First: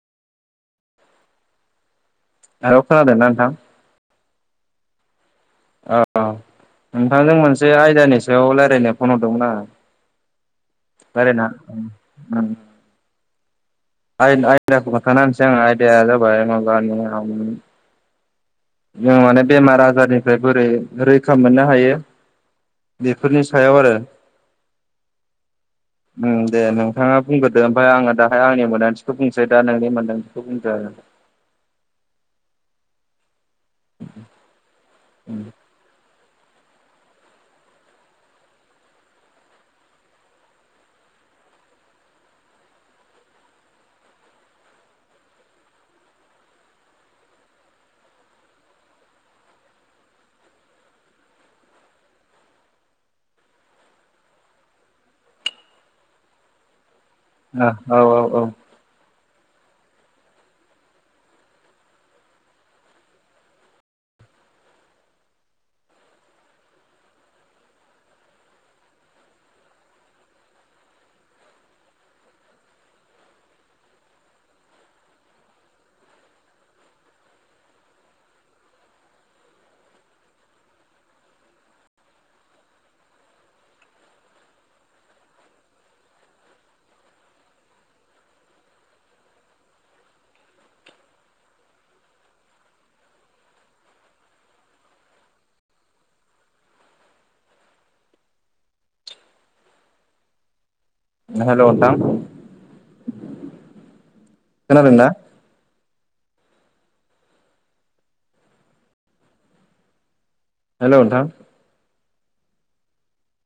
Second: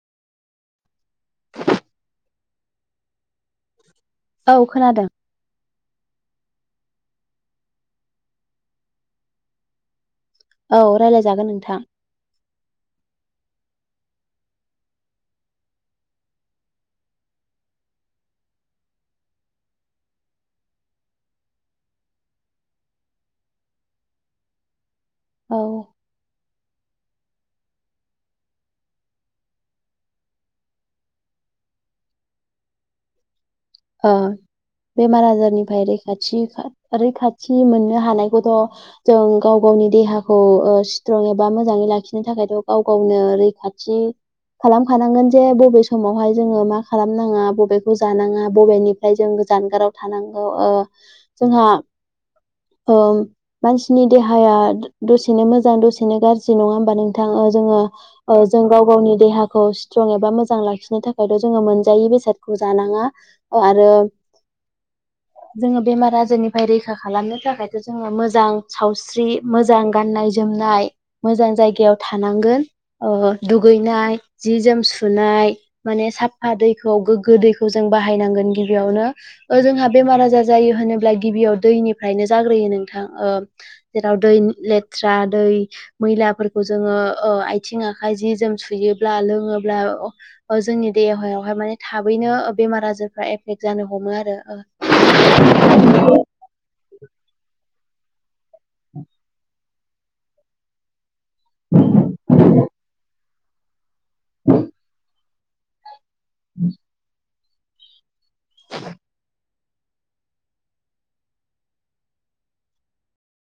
[inaudible] [unintelligible] खोनादों ना नींथां औ खोनादों। औ नोंथांजों मोनसे आयदानि सायाव लायरायनो फन हरदोंमोन आङो। औ रयलायना रायलायजागोन नोंथां [unintelligible] आइ आइन आयदाखौ खोनथाना होनोसै आं आयदाया जाबाय [unintelligible] जों माने बेमार आजारनिफ्राय बोरै रैखा मोननो हायो बेफोरनि सायाव आरो। औ ओं दे नोंथाङा बुंगोरदो ओमफाय आङो दाहाय आंनि मोनदांथिखौ बुंसै दा नोंनि मोन्दांथिखौ बुंदो आरो [unintelligible] अ बेमार आजारनिफ्राय रै- खाथि रैखाथि मोननो हानायखौथ' जों गाव गावनि देहाखौ ओ स्ट्रं एबा मोजाङै लाखिनो थाखायथ' गाव गावनो रैखाथि खालामखानांगोन जे बबे समावहाय जोङो मा खालामनाङा बबेखौ जानाङा बबेनिफ्राय जों जानगाराव थानांगौ ओ जोंहा ओं मानसिनि देहाया दसेनो मोजां दसेनो गाज्रि नङा होमबा नों- थां ओ आरो जोङो औ औ ओ औ जों गाव गावनि देहा- खौ स्ट्रं एबा मोजां लाखिनो थाखायथ' जोङो मोनजायि बेसादखौ जानाङा आरो [unintelligible] जोङो बेमार आजारनिफ्राय रैखा खालामनो थाखायथ जोङो मोजां सावस्रि मोजां गाननाय जोम- नाय मोजां जायगायाव थानांगोन ओ दुगैनाय जि जोम सुनाय माने साफ्फा दैखौ गोग्गो दैखौ जों बा- बाहायनांगोन गिबियावनो ओ जोंहा बेमार आजार जायो होनोब्ला गिबियाव दैनिफ्रायनो जाग्रोयो नोंथाङा ओ जेराव दैनि लेथ्रा दै मैलाफोरखौ जोङो ओ आथिं आख- ाय जि जोम सुयोब्ला लोङोब्ला अब जोंनि देहायावहाय माने थाबैनो ओ बेमार आजारफ्रा एफेक्ट जानो हमो आरो ओं [unintelligible] [unintelligible] हेल' नोंथां खोनादोंना [unintelligible] हेल' नोंथां